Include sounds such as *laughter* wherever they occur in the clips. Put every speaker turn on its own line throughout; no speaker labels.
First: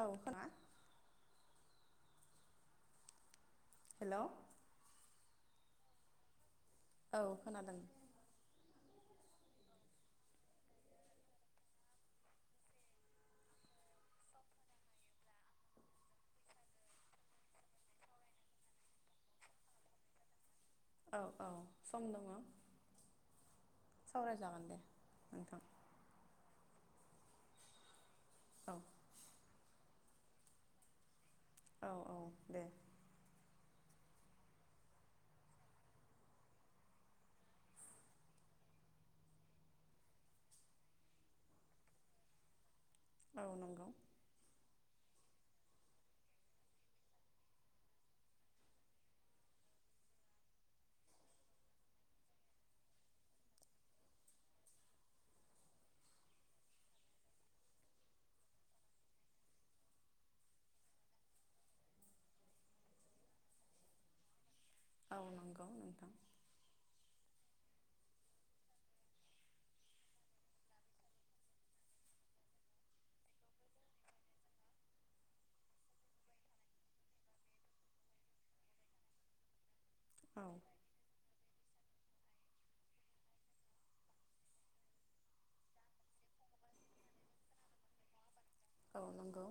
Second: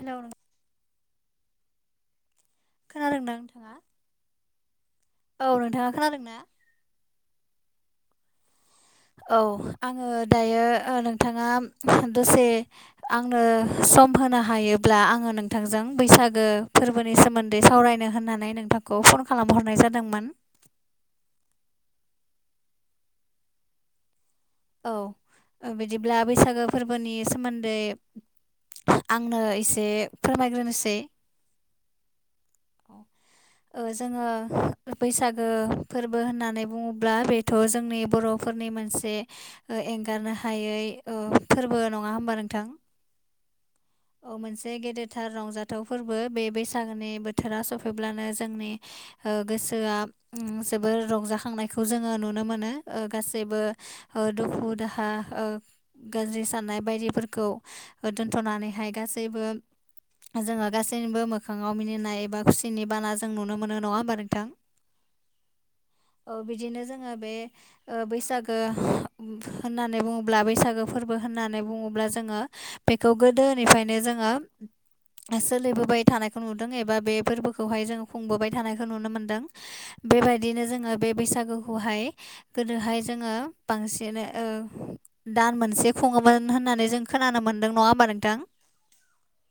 औ खोना
खोनादोंना नोंथाङा?
हेल'
औ नोंथाङा खोनादों ना?
औ खोनादों।
औ आङो दायो ओ-नोंथाङा दसे आंनो सम होनो हायोब्ला आङो नोंथांजों बैसागो फोरबोनि सोमोन दै सावरायनो होननानै नोंथांखौ फन खालामहरनाय जादोंमोन।
औ औ सम दङ सावरायजागोन। दे नोंथां
औ बिदिब्ला ओ-बैसागो फोरबोनि सोमोन्दै
औ
आंनो एसे फोरमायग्रोनोसै
औ औ दे
*inaudible* ओ-जोङो बैसागो फोरबो होननानै बुङोब्ला बेथ' जोंनि बर' फोरनि मोनसे ओ-एंगारनो हायै ओ-फोरबो नङा होमबा नोंथां?
औ नंगौ।
औ मोनसे गेदेरथार रंजाथाव फोरबो बे बैसागोनि बोथोरा सफैब्लानो जोंनि ओ गोसोया जोबोर रंजाखांनायखौ जोङो नुनो मोनो गासैबो ओ दुखु दाहा ओ गाज्रि साननाय बायदिफोरखौ दोनथ'नानैहाय गासैबो जोङो गासैबो मोखाङाव मिनिनाय एबा खुसिनि बाना जों नुनो मोनो नङा होमबा नोंथां।
औ नंगौ नोंथां।
बिदिनो जोङो बे बैसागो होननानै बुङोब्ला बैसागो फोरबो होननानै बुङोब्ला जोङो बेखौ गोदोनिफ्रायनो जोङो सोलिबोबाय थानायखौ नुदों एबा बे फोरबोखौहाय जों खुंबोबाय थानायखौ नुनो मोन्दों।
औ
बेबायदिनो जोङो बे बैसागुखौहाय गोदोहाय जोङो बांसेनो ओ दान मोनसे खुङोमोन होननानै जों खोनानो मोनदों नङा होमबा नोंथां।
गावनांगौ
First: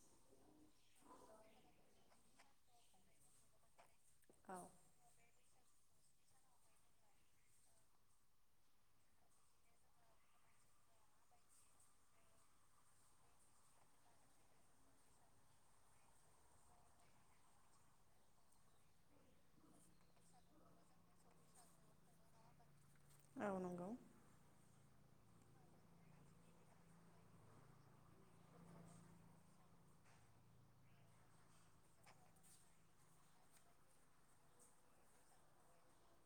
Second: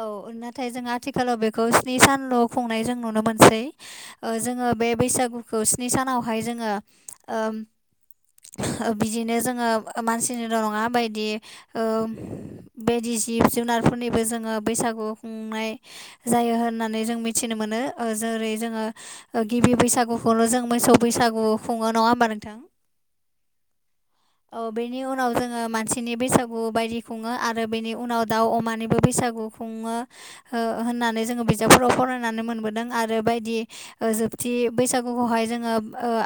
औ नाथाय जों आथिखालाव बेखौ स्नि सानल' खुंनाय जों नुनो मोनसै।
औ
जोङो बे बैसागुखौ स्नि सानावहाय जोङो बिदिनो जोङो मानसिनिल' नङा बायदि बेदि जिब जुनारफोरनिबो जोङो बैसागु खुंनाय जायो होननानै जों मिथिनो मोनो जेरै जोङो गिबि बैसागुखौल' जों मोसौ बैसागु खुङो नङा होमबा नोंथां।
औ नंगौ।
औ बेनि उनाव जोङो मानसिनि बैसागु बायदि खुङो आरो बेनि उनाव दाउ अमानिबो बैसागु सुङो होननानै जोङो बिजाबफोराव फरायनानै मोनबोदों आरो बायदि जोबथि बैसागुखौहाय जोङो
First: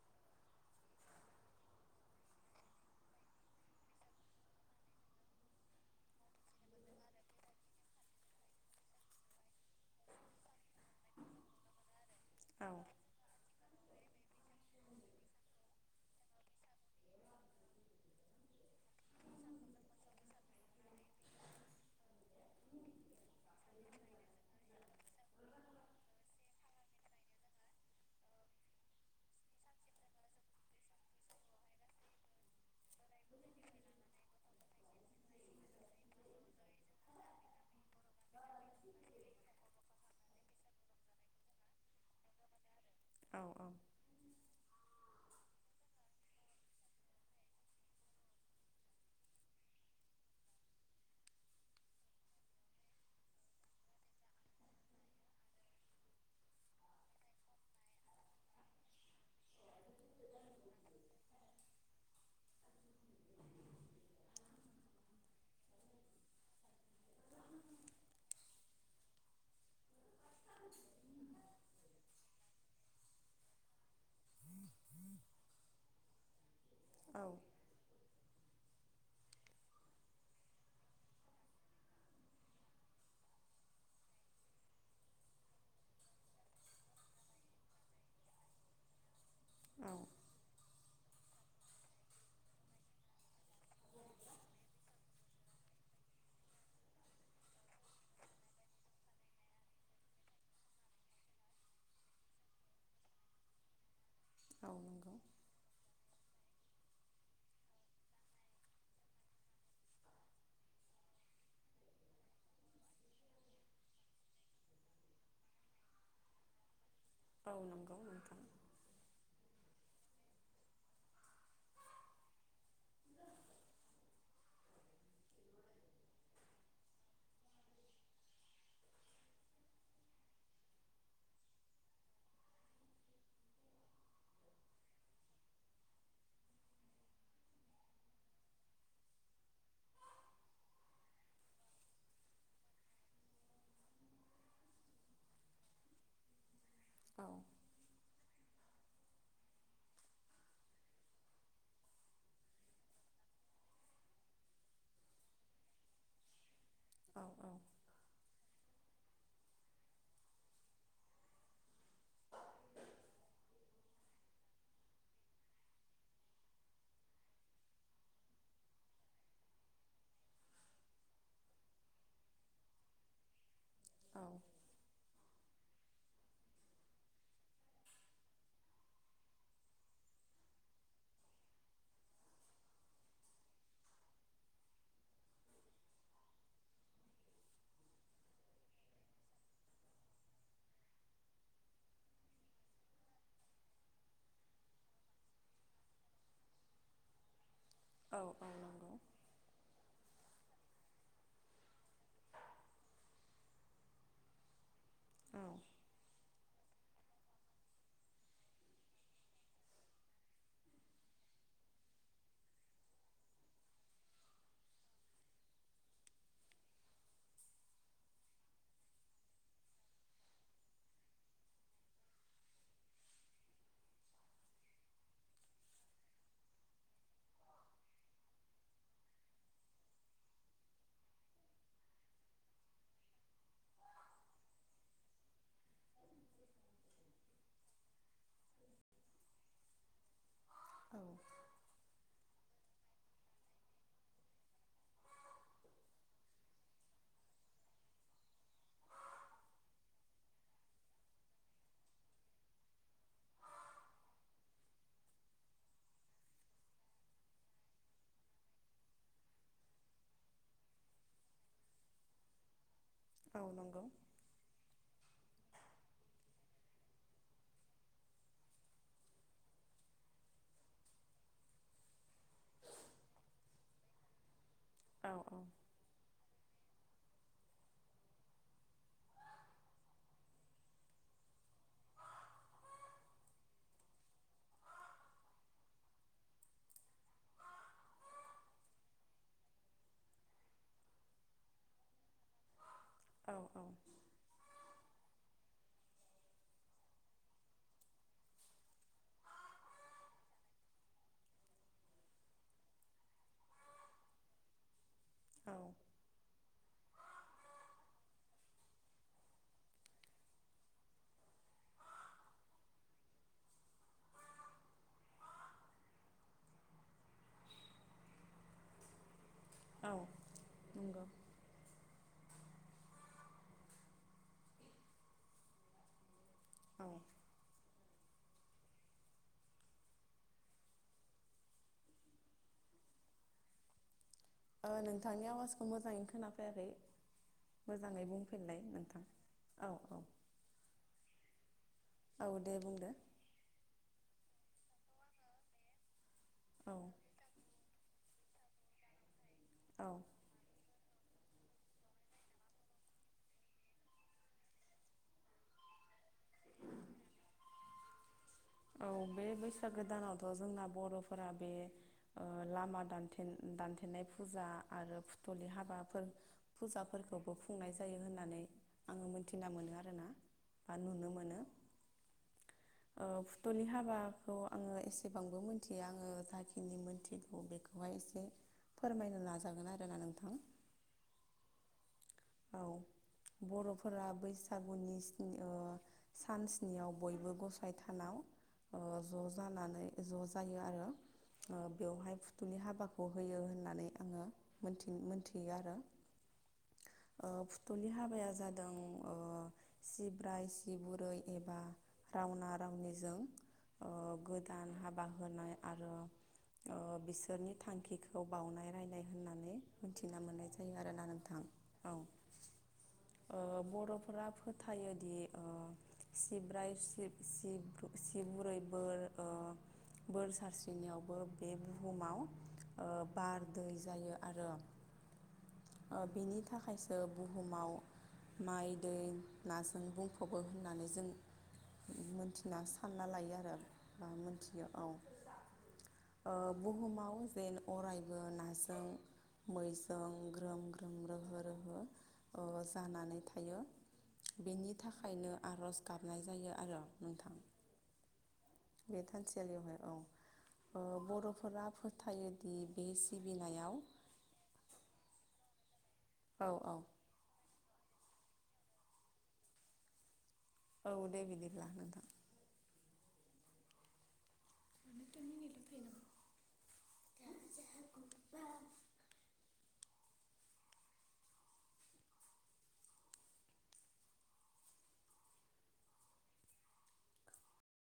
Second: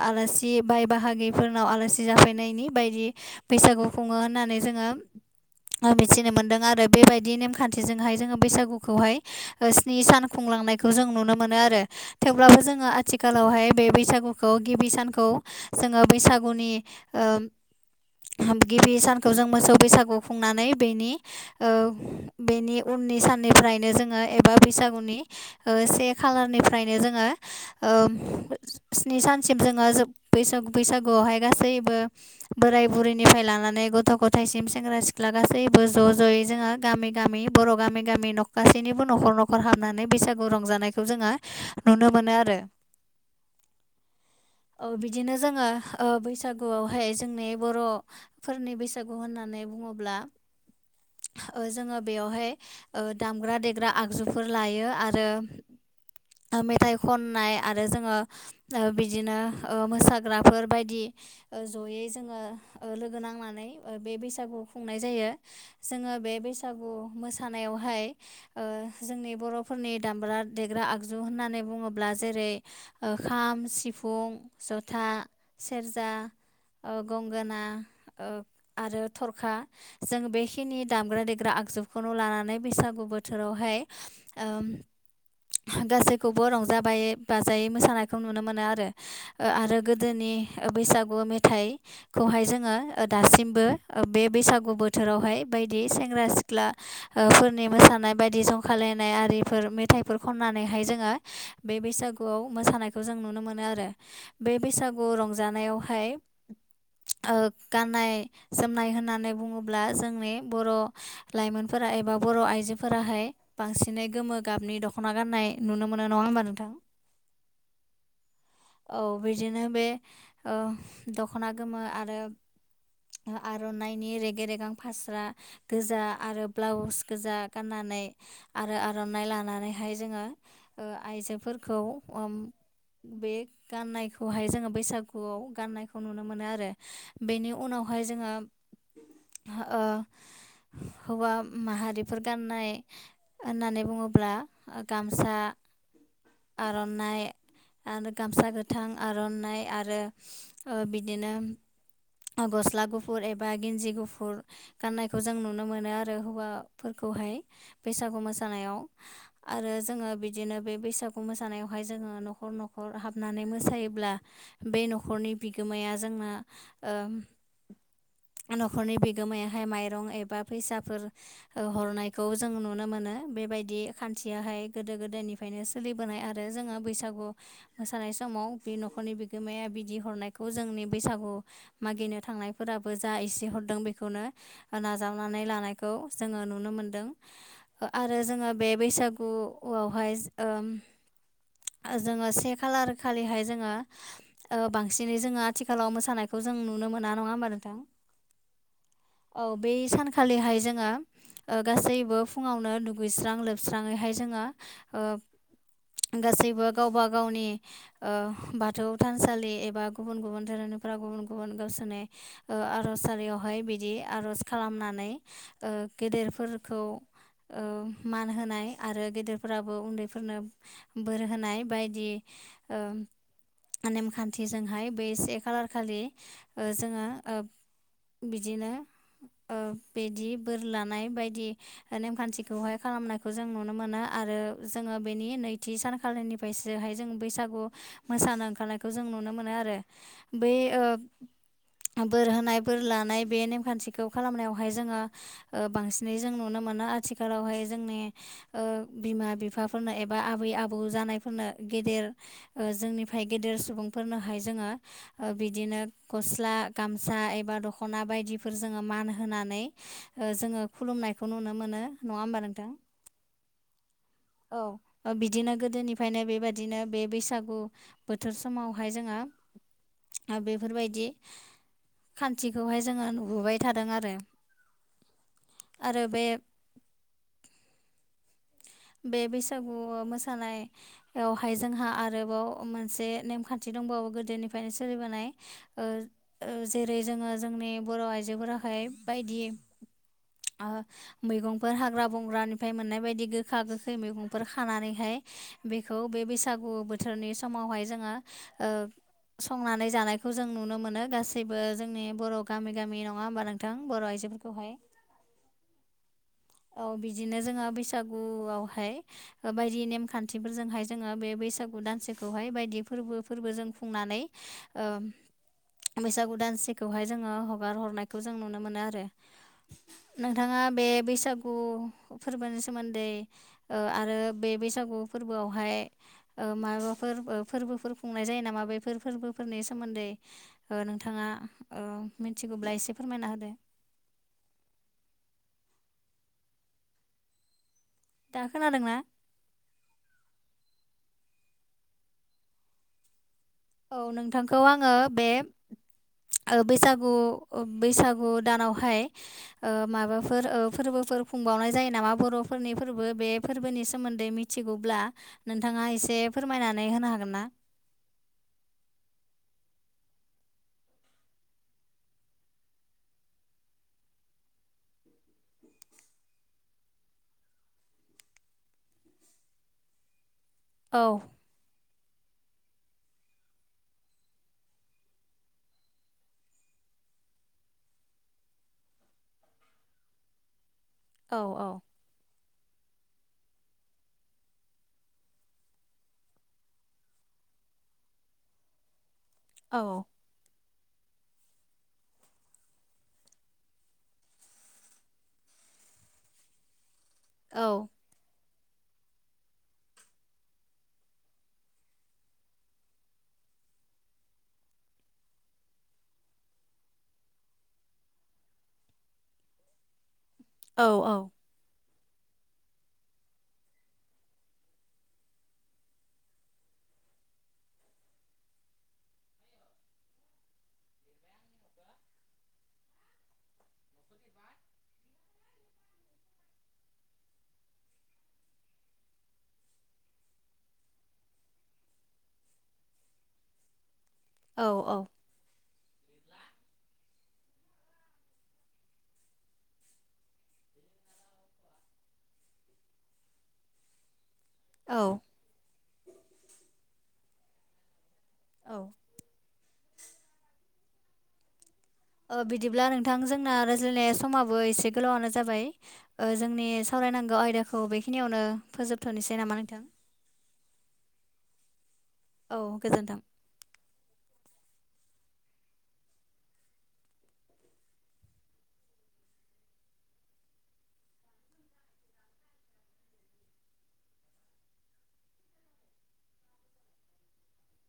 आलासि बाय बाहागिफोर नाव आलासि जाफैनायनि बायदि बैसागु खुङो होननानै जोङो मिथिनो मोनदों आरो बेबायदि नेमखान्थिजोंहाय जोङो बैसागुखौहाय स्नि सान खुंलांनायखौ जों नुनो मोनो आरो। थेवब्लाबो
औ
जोङो आथिखालावहाय बे बैसागुखौ गिबि सानखौ जोङो बैसागु नि गिबि सानखौ जों मोसौ बैसागु खुंनानै बेनि बेनि उननि साननिफ्रायनो जोङो एबा बैसागुनि से खालारनिफ्रायनो जोङो स्नि सानसिम जोङो बैसा बैसागुआवहाय गासैबो बोराय बुरैनिफ्राय लानानै गथ' गथायसिम सेंग्रा सिख्ला गासैबो ज' ज'यै जोंहा गामि गामि बर' गामि गामि गासैनिबो न'खर न'खर हाबनानै बैसागु रंजानायखौ जोङो नुनो मोनो आरो।
औ औ
औ बिदिनो जोङो बैसागुआवहाय जोंनि बर'फोरनि बैसागु होननानै बुङोब्ला जोङो बेयावहाय दामग्रा देग्रा आगजुफोर लायो आरो। मेथाइ खननाय आरो जोङो बिदिनो मोसाग्राफोर बायदि ज'यै जोङो लोगो नांनानै बे बैसागु खुंनाय जायो। जोङो बे बैसागु मोसानायावहाय जोंनि बर' फोरनि दामग्रा देग्रा आगजु होन्नानै बुङोब्ला अब्ला जेरै खाम सिफुं ज'था सेरजा ओ
औ
गंगोना आरो थरखा जों बे खिनि दामग्रा देग्रा आगजुखौनो लानानै बैसागु बोथोरावहाय गासैखौबो रंजाबायै बाजायै मोसानायखौ नुनो मोनो आरो। आरो
औ
गोदोनि बैसागु मेथाइखौहाय जोङो दासिमबो बे बैसागु बोथोरावहाय बायदि सेंग्रा सिख्ला फोरनि मोसानाय बायदि जंखालायनाय आरिफोर मेथाइफोर खननानैहाय जोङो बे बैसागुआव मोसानायखौ जों नुनो मोनो आरो बे
औ
बैसागुआव
नंगौ
रंजानायावहाय ओ गाननाय जोमनाय होननानै बुङोब्ला जोंनि बर' लाइमोनफोरा एबा बर' आइजोफोराहाय बांसिनै गोमो गाबनि दख'ना गाननाय नुनो मोनो नङा होमबा नोंथां।
औ नंगौ नोंथां
औ बिदिनो ओ बे दख'ना गोमो आरो आर'नाइनि रेगे रेगां फास्रा गोजा आरो ब्लाउस गोजा गाननानै आरो आर'नाइ लानानैहाय जोङो ओ आइजोफोरखौ बे गाननायखौहाय जोङो बैसागुआव गाननायखौ नुनो मोनो आरो बेनि उनावहाय जोङो ओ हौवा माहारिफोर गाननाय होननानै बुङोब्ला गामसा आर'नाइ
औ
आरो गामसा गोथां आर'नाइ आरो ओ बिदिनो गस्ला गुफुर एबा गिन्जि गुफुर गाननायखौ जों नुनो मोनो आरो हौवा
औ
फोरखौहाय बैसागु मोसानायाव आरो जोङो बिदिनो बे बैसागु मोसानायावहाय जोङो न'खर नख'र हाबनानै मो सायोब्ला बे न'खरनि बिगोमाया जोंनो ओ न'खरनि बिगोमायाहाय माइरं एबा फैसाफोर ओ हरनायखौ जों नुनो मोनो बेबायदि
औ
खान्थियाहाय गोदो गोदायनिफ्रायनो सोलिबोनाय आरो जोङो बैसागु मोसानाय समाव बे न'खरनि बिगोमाया बिदि हरनायखौ जोंनि बैसागु मागिनो थांनायफोराबो जा एसे हरदों बेखौनो नाजावनानै लानायखौ जोङो नुनो मोनदों आरो जोङो बे बैसागुआवहाय ओम जोङो से खालार खालिहाय जोङो ओ बांसिनै जोङो आथिखालाव मोसानायखौ जों नुनो मोना नङा होमबा नोंथां
औ औ नंगौ
औ बै सानखालिहाय जोङो ओ गासैबो फुङावनो दुगैस्रां लोबस्राङैहाय जोङो ओ
औ
गासैबो गावबा गावनि ओ बाथौ थानसालि एबा गुबुन गुबुन धोरोमनिफ्राव गुबुन गुबुन गावसोरनि ओ आर'ज आरारियावहाय बिदि आर'ज खालामनानै ओ गेदेरफोरखौ ओ मान होनाय आरो गेदेरफोराबो उन्दै फोरनो बोर होनाय बायदि ओ नेमखान्थिजोंहाय बे से खालार खालि ओ जोङो ओ बिदिनो ओ बिदि बोर लानाय बायदि नेमखान्थिखौहाय खालामनायखौ जों नुनो मोनो आरो जोङो बेनि नैथि सानखालिनिफ्रायसोहाय जों बैसागु मोसानो ओंखारनायखौ जों नुनो मोनो आरो बै ओ
औ
बोर होनाय बोर लानाय बे नेमखान्थिखौ खालामनायावहाय जोङो बांसिनै जों नुनो मोना आथिखालावहाय जोंनि ओ बिमा बिफा फोरनो एबा आबै आबौ जानायफोरनो गेदेर ओ जोंनिफ्राय गेदेर सुबुंफोरनोहाय जोङो ओ बिदिनो गस्ला गामसा एबा दख'ना बायदिफोर जोङो मान होनानै जोङो खुलुमनायखौ नुनो मोनो नङा होमबा नोंथां?
औ नंगौ।
औ बिदिनो गोदोनिफ्रायनो बेबायदिनो बे बैसागु बोथोर समावहाय जोङो बेफोरबायदि खान्थिखौहाय जोङो नुबोबाय थादों आरो।
औ औ
आरो बे बे बैसागु मोसानाय बेवहाय जोंहा आरोबाव मोनसे नेमखान्थि दंबावो गोदोनिफ्रायनो सोलिबोनाय ओ ओ जेरै जोङो जोंनि बर' आइजोफोरा हाय बायदि ओ मैगंफोर हाग्रा बंग्रानिफ्राय मोननाय बायदि
औ
गो खै मैगंफोर खानानै हाय बेखौ बे बैसागु बोथोरनि समावहाय जोङो ओ संनानै जानायखौ जों नुनो मोनो गासैबो जोंनि बर' गामि गामि नङा होमबा नों थां बर' आइजोफोरखौ हाय?
औ
औ बिदिनो जोंहा बैसागुआव हाय ओ बायदि नेमखान्थिफोरजों हाय जोङो बे बैसागु दानसेखौ हाय बायदि फोरबो फोरबो जों खुंनानै ओ बैसागु दानसेखौ हाय जोङो हगार हरनायखौ जों नुनो मोनो आरो। नोंथाङा
औ
बे
नंगौ
बैसाग गु फोरबोनि सोमोन्दै ओ आरो बे बैसागु फोरबोआव हाय ओ
औ
माबाफोर ओ फोरबोफोर खुंनाय जायो नामा बेफोर फोरबोफोरनि सोमोन्दै ओ नोंथाङा ओ मिथिगौब्ला एसे फोरमायना होदो।
ओ‌ नोंथांनि आवाजखौ मोजाङैनो खोनाफैयाखै मोजाङै
दा
बुंफिनलाय
खोनादोंना
नोंथां। औ औ औ दे बुंदो।
औ नोंथांखौ आङो बे ओ
औ
बैसागु बैसागु दानाव हाय ओ
औ
माबा फोर ओ फोरबोफोर खुंबावनाय जायो नामा बर'फोरनि फोरबो बे फोरबोनि सोमोन्दै मिथिगौब्ला नोंथाङा एसे फोरमायनानै होनो हागोन ना?
औ बे बैसागो दानावथ' जोंना बर'फोरा बे ओ लामा दानथेन दानथेनाय फुजा आरो फुथुलि हाबाफोर फुजाफोरखौबो खुंनाय जायो होननानै आङो मोनथिना मोनो आरो ना। बा
औ
नुनो मोनो ओ फु थुलि हाबाखौ आङो एसेबांबो मोनथिया आङो जाखिनि मोनथिगौ बेखौ हाय एसे फोरमायनो नाजागोन आरो ना नोंथां।
औ औ
औ बर'फोरा बैसागुनि स्नि ओ सान स्नियाव बयबो गसाइ थानाव ओ ज' ज' जानानै
औ
ज' जायो आरो। ओ बेवहाय फुथुलि हाबाखौ होयो होननानै आङो मोनथि मोनथियो आरो। ओ‌
औ
फुथुलि हाबाया जाद दों ओ सिब्राय सि बुरै एबा रावना रावनिजों ओ गोदान हाबा होनाय आरो ओ बिसोरनि थांखिखौ बावनाय रायनाय होननानै मिथिना मोननाय जाय थायो
औ
आरो ना‌ नोंथां औ ओ बर'फोरा फोथायोदि ओ सिब्राय सिब सिब्रु सिब बुरै बोर ओ बोर सारस्रिनायावबो बे बुहुमाव ओ बार दै जायो आरो।
*inaudible*
ओ बिनि थाखायसो बुहुमाव माइ दै नाजों बुंफबो होननानै जों मोनथिना सानना लायो आरो बा मोनथियो औ ओ बुहुमाव जेन अरायबो नाजों मैसं ग्रोम ग्रोम रोहोर ओहो अ जानानै थायो बेनि
औ
थाखायनो आरज गाबनाय जायो आरो नोंथां
औ
बे थानसायालियावहाय औ ओ बर'फोरा फो-
ओ बिदिब्ला नोंथां जोंना रायज्लायनाय समाबो एसे गोलावानो जाबाय
औ
जोंनि
औ
सावरायनांगौ आयदाखौ बेखिनियावनो फोजोबथ'नोसै नामा नोंथां
औ दे बिदिब्ला नोंथां
औ गोजोनथों
*unintelligible*